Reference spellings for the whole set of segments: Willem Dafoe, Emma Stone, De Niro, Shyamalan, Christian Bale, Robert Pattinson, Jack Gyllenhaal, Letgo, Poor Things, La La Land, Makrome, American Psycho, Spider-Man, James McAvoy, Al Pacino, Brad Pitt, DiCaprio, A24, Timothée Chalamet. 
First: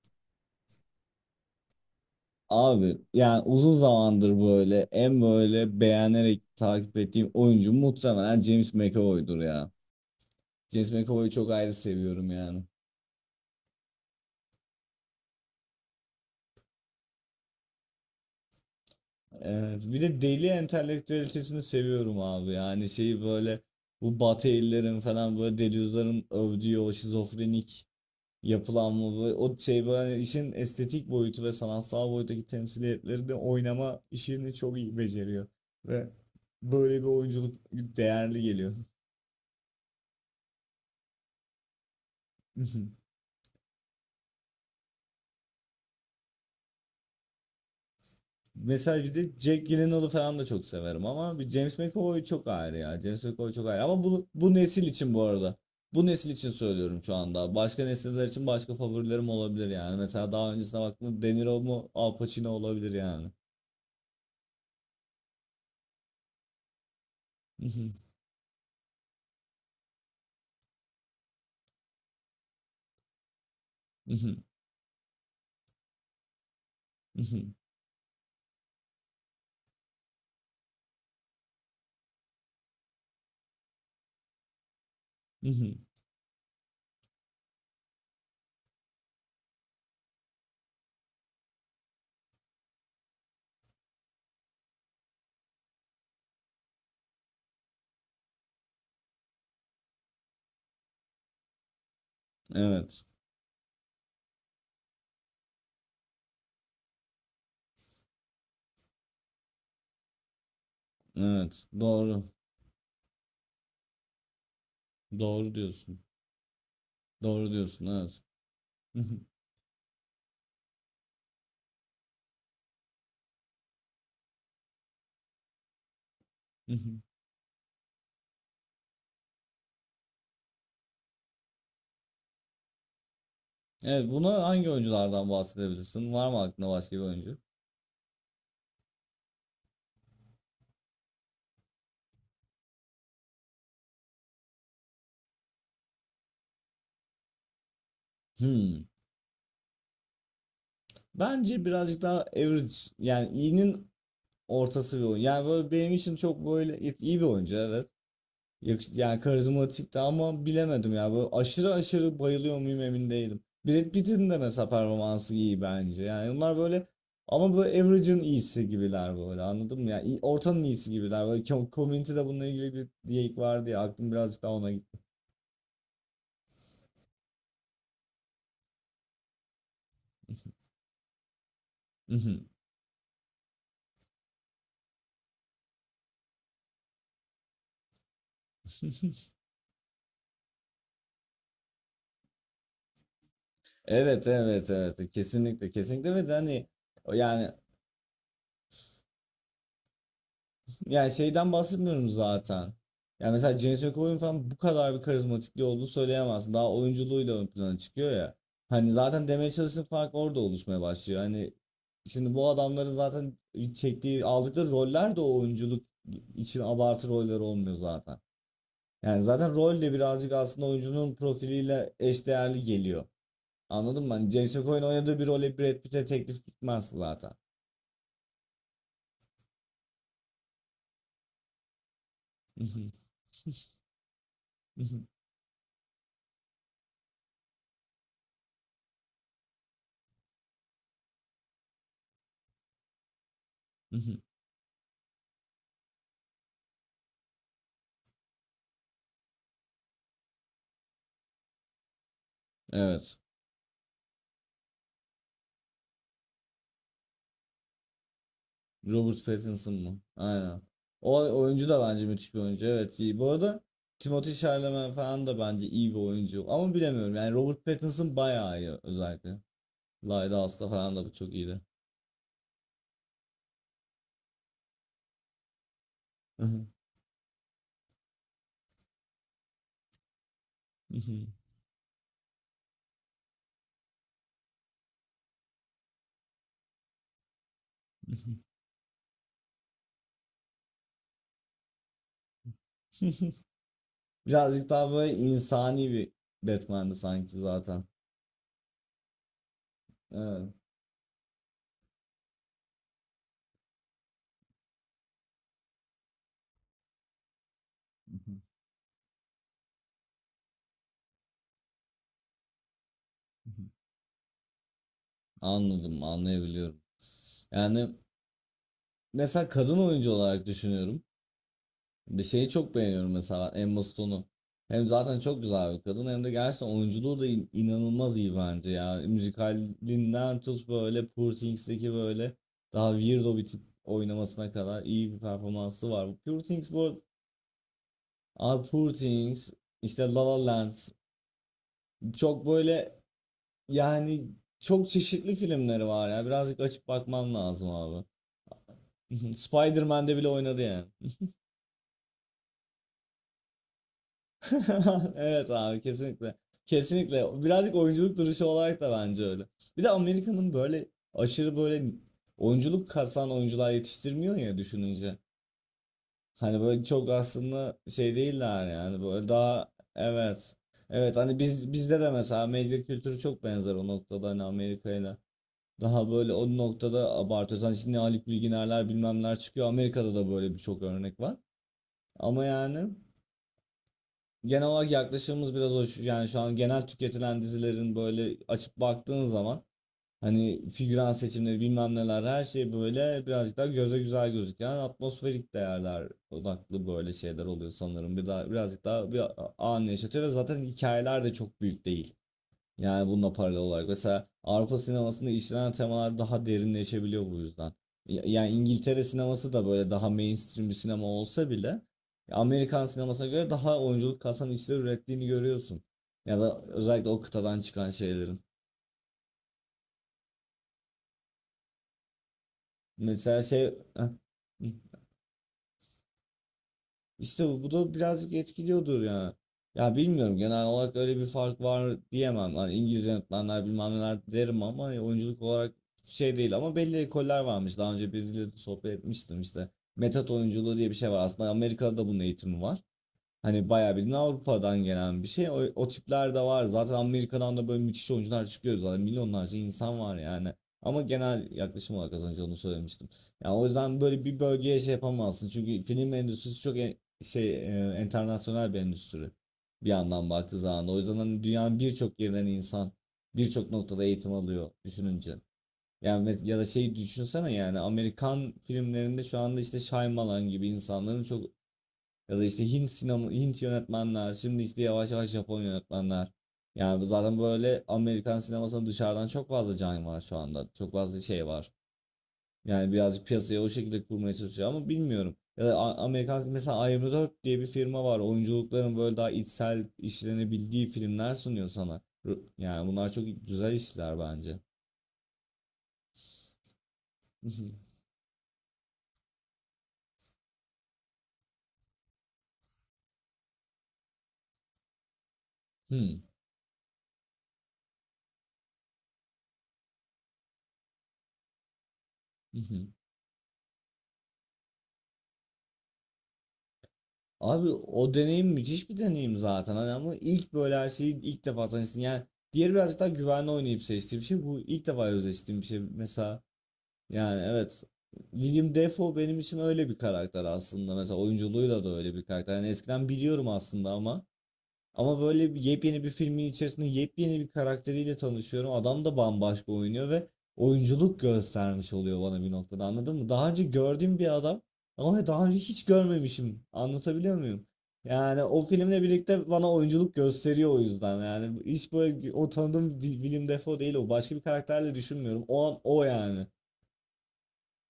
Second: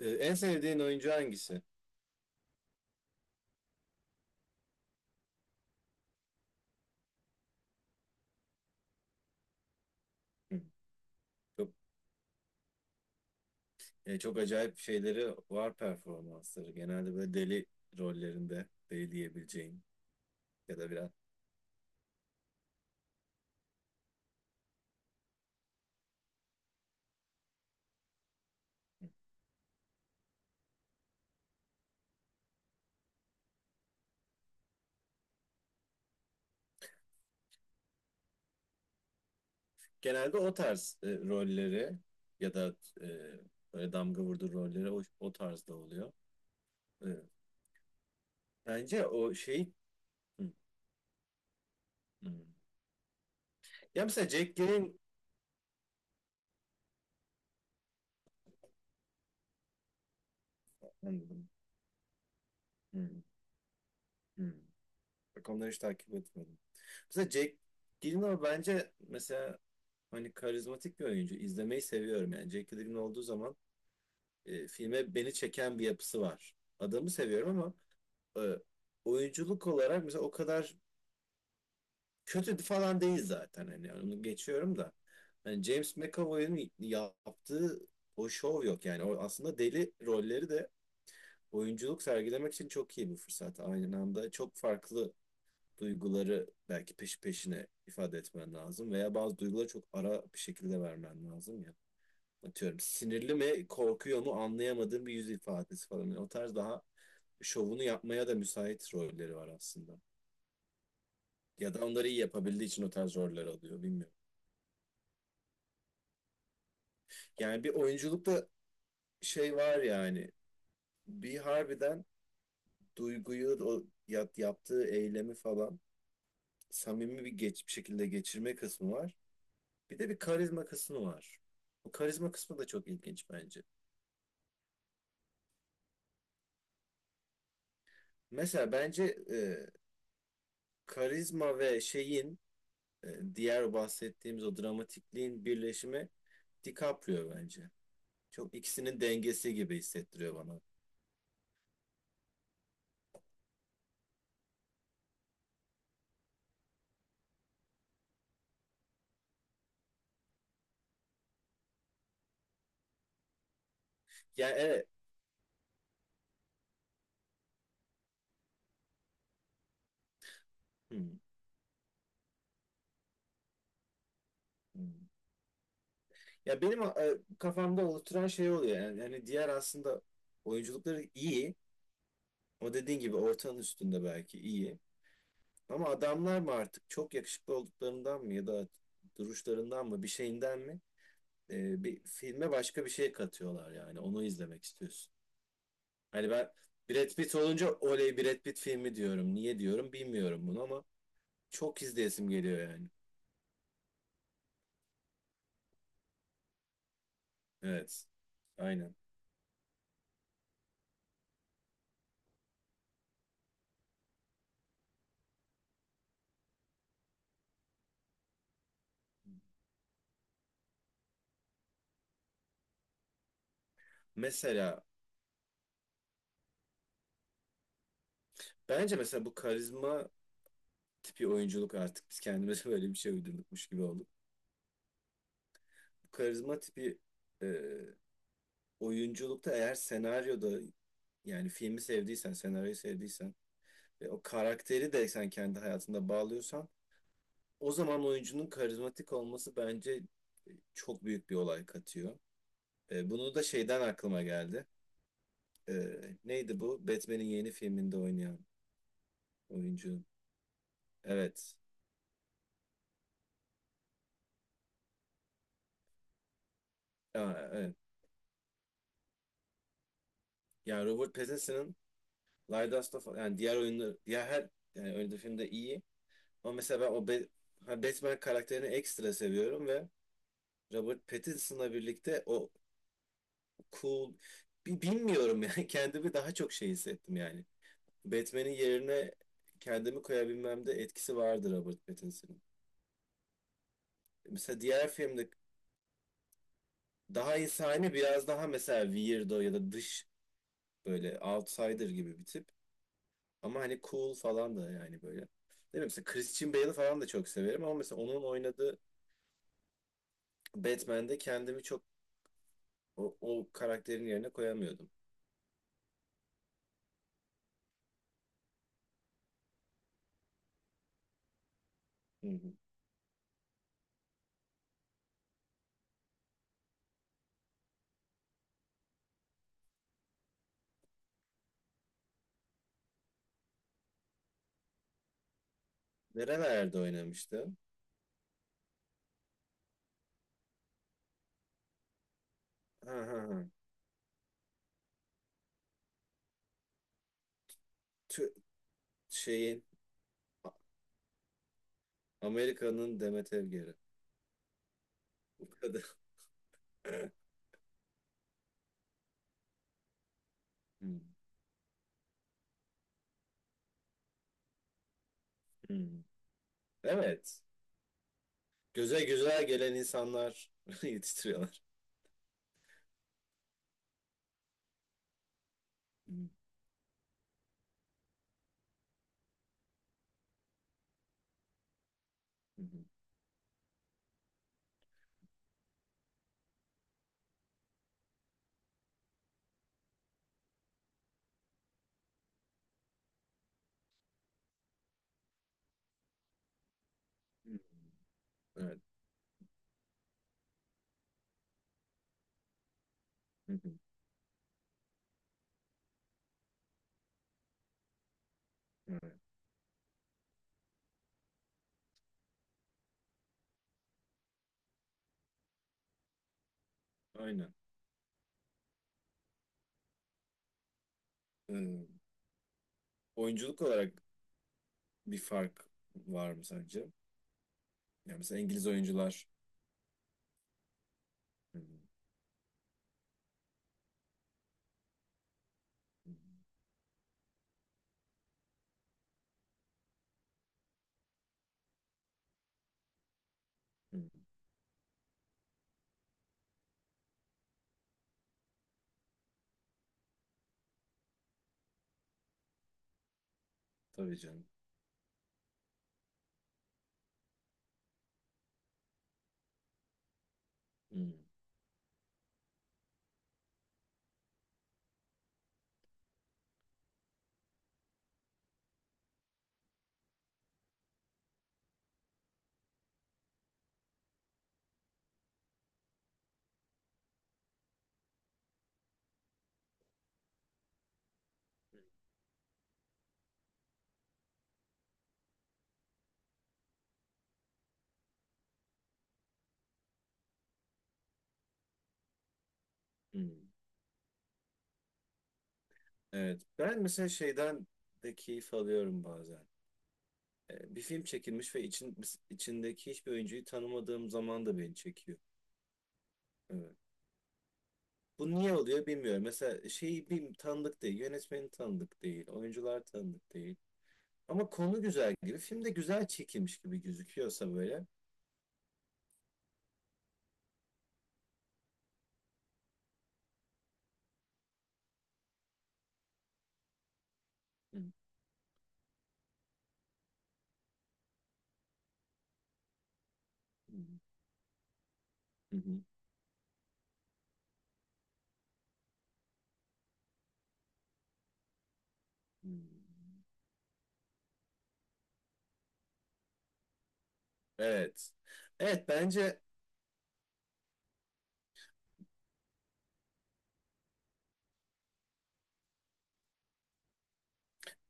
En sevdiğin oyuncu hangisi? Abi yani uzun zamandır böyle böyle beğenerek takip ettiğim oyuncu muhtemelen James McAvoy'dur ya. Hı. James McAvoy'u çok Çok, ayrı seviyorum yani. Çok acayip şeyleri var performansları. Genelde böyle deli rollerinde deli Evet, diyebileceğin bir de deli ya da biraz. entelektüelitesini seviyorum abi yani şeyi böyle bu Batı ellerin falan böyle delüzyonların övdüğü o şizofrenik yapılanma böyle, o şey böyle işin estetik boyutu ve sanatsal boyuttaki temsiliyetleri de oynama işini çok iyi beceriyor ve böyle bir oyunculuk değerli geliyor. Genelde o tarz rolleri ya da e, böyle damga vurdu rolleri o tarzda oluyor. E, Mesela Bence bir de o Jack şey... Gyllenhaal'ı falan Hı, da çok severim ama bir James McAvoy hı. çok ayrı ya. James McAvoy çok ayrı ama Ya bu, mesela bu Jack nesil Gyllenhaal... için bu arada. Bu nesil için söylüyorum şu anda. Başka nesiller için başka favorilerim olabilir yani. Mesela daha öncesine Hı, baktığımda De Niro mu Al Pacino olabilir hı, yani. hı. Bak onları hiç takip etmedim. Mesela Jack Gyllenhaal bence mesela hani karizmatik bir oyuncu. İzlemeyi seviyorum yani. Jack Gyllenhaal olduğu zaman filme beni çeken bir yapısı var. Adamı seviyorum ama e, oyunculuk olarak mesela o kadar kötü falan değil zaten. Hani yani onu geçiyorum da. Hani James McAvoy'un yaptığı o şov yok yani. O aslında deli rolleri de oyunculuk sergilemek için çok iyi bir fırsat. Aynı anda çok farklı duyguları belki peşi peşine ifade etmen lazım veya bazı duyguları çok ara bir şekilde vermen lazım ya. Atıyorum Evet. sinirli mi korkuyor mu anlayamadığım bir yüz ifadesi falan. Yani o tarz daha şovunu yapmaya da müsait rolleri var aslında. Evet. Ya da onları iyi Doğru. yapabildiği için o tarz roller alıyor bilmiyorum. Doğru diyorsun. Doğru Yani bir diyorsun. Evet. oyunculukta şey var yani bir harbiden duyguyu o yaptığı eylemi falan samimi bir geç bir şekilde geçirme kısmı var. Bir de bir karizma kısmı var. Bu karizma kısmı da çok ilginç bence. Evet. Buna hangi oyunculardan bahsedebilirsin? Var mı aklında başka bir oyuncu? Mesela bence e, karizma ve şeyin e, diğer bahsettiğimiz o dramatikliğin birleşimi DiCaprio bence. Çok Hmm. ikisinin dengesi gibi hissettiriyor bana. Bence birazcık daha average, yani iyinin ortası bir oyun. Yani böyle benim için çok böyle iyi bir oyuncu, evet. Yani karizmatik de ama bilemedim ya. Böyle aşırı aşırı bayılıyor muyum emin değilim. Brad Pitt'in de Yani mesela evet. performansı iyi bence. Yani onlar böyle, ama böyle average'ın iyisi gibiler böyle, anladın mı? Ortanın iyisi Hmm, gibiler. Böyle community'de bununla ilgili bir diyek vardı ya, aklım birazcık daha ona gitti. hmm. Ya benim kafamda oluşturan şey oluyor. Yani diğer aslında oyunculukları iyi. O dediğin gibi ortanın üstünde belki iyi. Ama adamlar mı artık çok yakışıklı olduklarından mı ya da duruşlarından mı bir şeyinden mi bir filme başka bir şey katıyorlar yani onu Evet izlemek evet evet, istiyorsun. kesinlikle kesinlikle, ve Hani de ben hani Brad Pitt yani, olunca oley Brad Pitt filmi diyorum. Niye diyorum bilmiyorum bunu ama yani şeyden çok bahsetmiyorum izleyesim geliyor zaten. yani. Yani mesela James McAvoy'un falan bu kadar bir karizmatikliği olduğunu söyleyemezsin. Daha oyunculuğuyla ön plana Evet. çıkıyor ya. Hani Aynen. zaten demeye çalıştığım fark orada oluşmaya başlıyor. Hani şimdi bu adamların zaten çektiği, aldıkları roller de o oyunculuk için abartı roller olmuyor zaten. Yani zaten rol de birazcık aslında oyuncunun profiliyle eşdeğerli geliyor. Anladın mı? Hani James Mesela McAvoy'un oynadığı bir role Brad Pitt'e teklif gitmez zaten. bence mesela bu karizma tipi oyunculuk artık biz kendimize böyle bir şey uydurdukmuş gibi olduk. Bu karizma tipi e, oyunculukta eğer senaryoda yani filmi sevdiysen, senaryoyu sevdiysen ve o karakteri de sen kendi hayatında bağlıyorsan o zaman oyuncunun karizmatik olması bence çok büyük bir olay katıyor. Evet. Bunu da şeyden aklıma geldi. E, Neydi bu? Batman'in yeni filminde oynayan Robert Pattinson oyuncu. mu? Aynen. O Evet. oyuncu da bence müthiş bir oyuncu. Evet, iyi. Bu arada Timothée Chalamet falan da bence iyi bir oyuncu. Ama bilemiyorum. Yani Aa, Robert evet. Pattinson bayağı iyi özellikle. Lighthouse'da Yani falan da bu Robert çok iyiydi. Pattinson'ın Light of yani diğer oyunlar diğer her yani oynadığı filmde iyi. Ama mesela ben o ha, Batman karakterini ekstra seviyorum ve Robert Pattinson'la birlikte o cool. Bilmiyorum yani kendimi daha çok şey hissettim yani. Batman'in yerine kendimi koyabilmemde etkisi vardır Robert Pattinson'ın. Mesela Birazcık diğer daha böyle filmde insani bir Batman'di daha sanki zaten. insani biraz daha mesela weirdo ya da dış Evet. böyle outsider gibi bir tip. Ama hani cool falan da yani böyle. Değil mi? Mesela Christian Bale'ı falan da çok severim ama mesela onun oynadığı Batman'de kendimi çok o karakterin yerine koyamıyordum. Anladım, anlayabiliyorum. Yani mesela kadın oyuncu olarak düşünüyorum. Bir Hı şeyi hı. çok beğeniyorum, mesela Emma Stone'u. Hem zaten çok güzel bir kadın hem de gerçekten oyunculuğu da inanılmaz iyi bence ya. Müzikalinden tut, böyle Poor Things'deki böyle daha weirdo bir tip oynamasına kadar iyi bir performansı var. Poor Things Nerelerde bu, oynamıştı? aa, Poor Things, işte La La Land, çok Ha böyle, ha ha. yani çok çeşitli filmleri var ya. Birazcık açıp bakman lazım abi. Tü- şeyin Spider-Man'de bile oynadı yani. Amerika'nın Demet Evgeri. Evet abi, kesinlikle. Kesinlikle. Birazcık oyunculuk duruşu olarak da bence öyle. Bir de Amerika'nın böyle Hmm, aşırı böyle oyunculuk kasan oyuncular yetiştirmiyor ya düşününce. hmm. Hani böyle çok Evet. aslında şey değiller yani, Göze böyle güzel daha, gelen insanlar evet. Evet, hani yetiştiriyorlar. biz bizde de mesela medya kültürü çok benzer o noktada hani Amerika'yla. Daha Hmm, böyle o noktada abartıyoruz. Hani şimdi Haluk Bilginerler bilmemler çıkıyor. Amerika'da da böyle birçok örnek var. Ama hmm, yani genel olarak yaklaşımımız biraz o. Yani şu an genel tüketilen dizilerin böyle açıp baktığın zaman hani figüran seçimleri bilmem neler her şey böyle birazcık daha göze güzel gözüken atmosferik değerler odaklı böyle şeyler hmm. oluyor sanırım. Bir daha Evet. birazcık daha bir anı yaşatıyor ve zaten hikayeler de çok büyük değil. Yani bununla Hmm, paralel hmm, olarak. Mesela Avrupa sinemasında işlenen temalar daha derinleşebiliyor bu yüzden. Yani İngiltere evet. sineması da böyle daha mainstream bir sinema olsa bile Amerikan sinemasına göre daha oyunculuk kasan işler ürettiğini görüyorsun. Ya da özellikle o Aynen. kıtadan çıkan şeylerin. Hmm. Mesela Oyunculuk şey... olarak Heh. bir fark var mı sence? İşte bu da Yani birazcık mesela İngiliz etkiliyordur oyuncular. ya. Ya bilmiyorum, genel olarak öyle bir fark Hmm, var diyemem. Hani İngiliz yönetmenler bilmem neler derim ama oyunculuk olarak hmm, şey değil, ama belli ekoller varmış. Daha önce biriyle de sohbet etmiştim işte. Metot oyunculuğu diye bir şey var. Aslında Amerika'da da bunun eğitimi var. Hani bayağı bildiğin hmm. Avrupa'dan gelen bir şey. O tipler de var. Zaten Amerika'dan da böyle müthiş oyuncular çıkıyor zaten. Milyonlarca insan var yani. Ama genel yaklaşım olarak az önce onu söylemiştim. Yani o yüzden Tabii böyle bir canım. bölgeye şey yapamazsın. Çünkü film endüstrisi çok şey internasyonel bir endüstri. Bir yandan baktığı zaman da. O Hmm, yüzden hani dünyanın birçok yerinden insan birçok noktada eğitim alıyor düşününce. Yani ya da şey düşünsene, yani Amerikan filmlerinde şu anda işte Shyamalan gibi insanların çok, ya da işte Hint sinema, Hint yönetmenler, şimdi işte yavaş yavaş Japon yönetmenler. Yani zaten böyle Amerikan sinemasının dışarıdan çok fazla can var şu anda. Çok fazla şey var. Yani birazcık piyasayı o şekilde kurmaya çalışıyor ama bilmiyorum. Ya da Amerikan, mesela A24 diye bir firma var. Oyunculukların böyle daha içsel işlenebildiği filmler sunuyor sana. Yani bunlar çok hmm. güzel işler bence. Evet. Ben mesela şeyden de keyif alıyorum bazen. Bir film çekilmiş ve için, içindeki hiçbir oyuncuyu tanımadığım zaman da beni çekiyor. Hmm. Evet. Bu niye oluyor bilmiyorum. Mesela şeyi bir tanıdık değil, yönetmeni tanıdık değil, oyuncular tanıdık değil. Ama konu güzel gibi, film de güzel çekilmiş gibi gözüküyorsa Abi böyle. o deneyim müthiş bir deneyim zaten, hani ama ilk böyle her şeyi ilk defa tanıştın yani, diğeri birazcık daha güvenli oynayıp seçtiğim bir şey, bu ilk defa özleştiğim bir şey mesela, yani Hı, evet, William Dafoe benim için öyle bir karakter aslında, mesela oyunculuğuyla da öyle bir karakter yani, eskiden biliyorum hı, aslında ama, ama böyle hı, hı, yepyeni bir filmin içerisinde yepyeni bir karakteriyle tanışıyorum. Adam da bambaşka oynuyor ve oyunculuk göstermiş oluyor bana hı. bir noktada, anladın mı? Daha önce gördüğüm bir adam ama daha önce hiç görmemişim. Anlatabiliyor muyum? Evet. Yani o Evet filmle bence birlikte bana oyunculuk gösteriyor o yüzden. Yani hiç böyle o tanıdığım Willem Dafoe değil o. Başka bir karakterle düşünmüyorum. O an o yani.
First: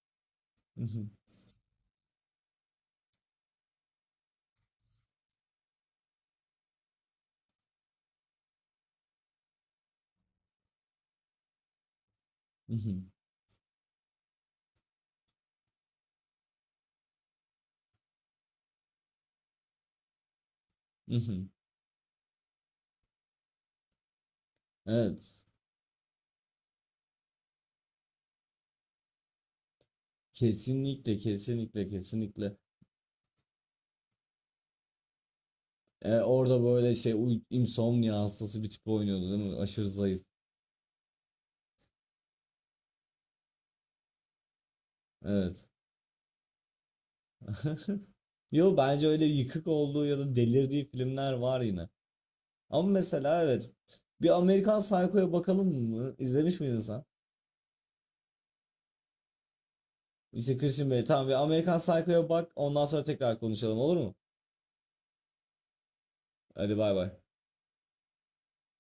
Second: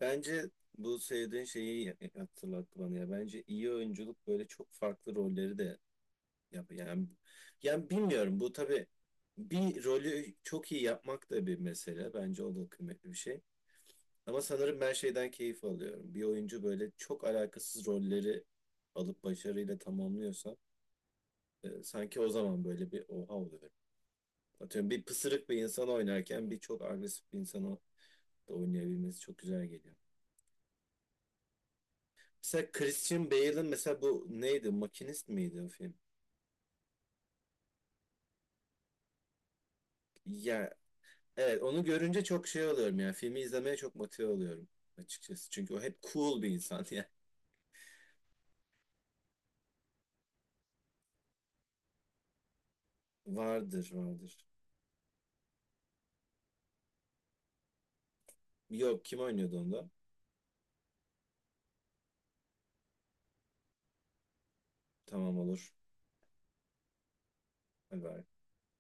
bence bu söylediğin şeyi hatırlattı bana ya. Bence iyi oyunculuk böyle çok farklı rolleri de yap yani bilmiyorum bu tabii bir rolü çok iyi yapmak da bir mesele. Bence o da kıymetli Mhm, bir şey. Ama sanırım ben şeyden keyif alıyorum. Bir oyuncu böyle çok alakasız rolleri alıp başarıyla tamamlıyorsa mhm. Sanki o zaman böyle bir oha oluyorum. Atıyorum bir Evet. pısırık bir insan oynarken bir çok agresif bir insanı da oynayabilmesi çok güzel geliyor. Kesinlikle, kesinlikle, kesinlikle. Mesela Christian Bale'ın mesela bu neydi? Makinist miydi o film? Orada böyle şey insomnia hastası bir tip oynuyordu değil mi? Aşırı zayıf. Ya evet onu görünce çok şey oluyorum yani filmi izlemeye çok motive oluyorum açıkçası. Evet. Çünkü o hep cool bir insan yani. Yo bence öyle yıkık olduğu ya da delirdiği filmler var yine. Ama mesela evet. Vardır Bir vardır. Amerikan Psycho'ya bakalım mı? İzlemiş miydin sen? Yok kim oynuyordu onda? İşte Christian Bale. Tamam, bir Amerikan Psycho'ya bak. Ondan sonra tekrar konuşalım, olur mu? Tamam olur. Hadi bay bay. Hadi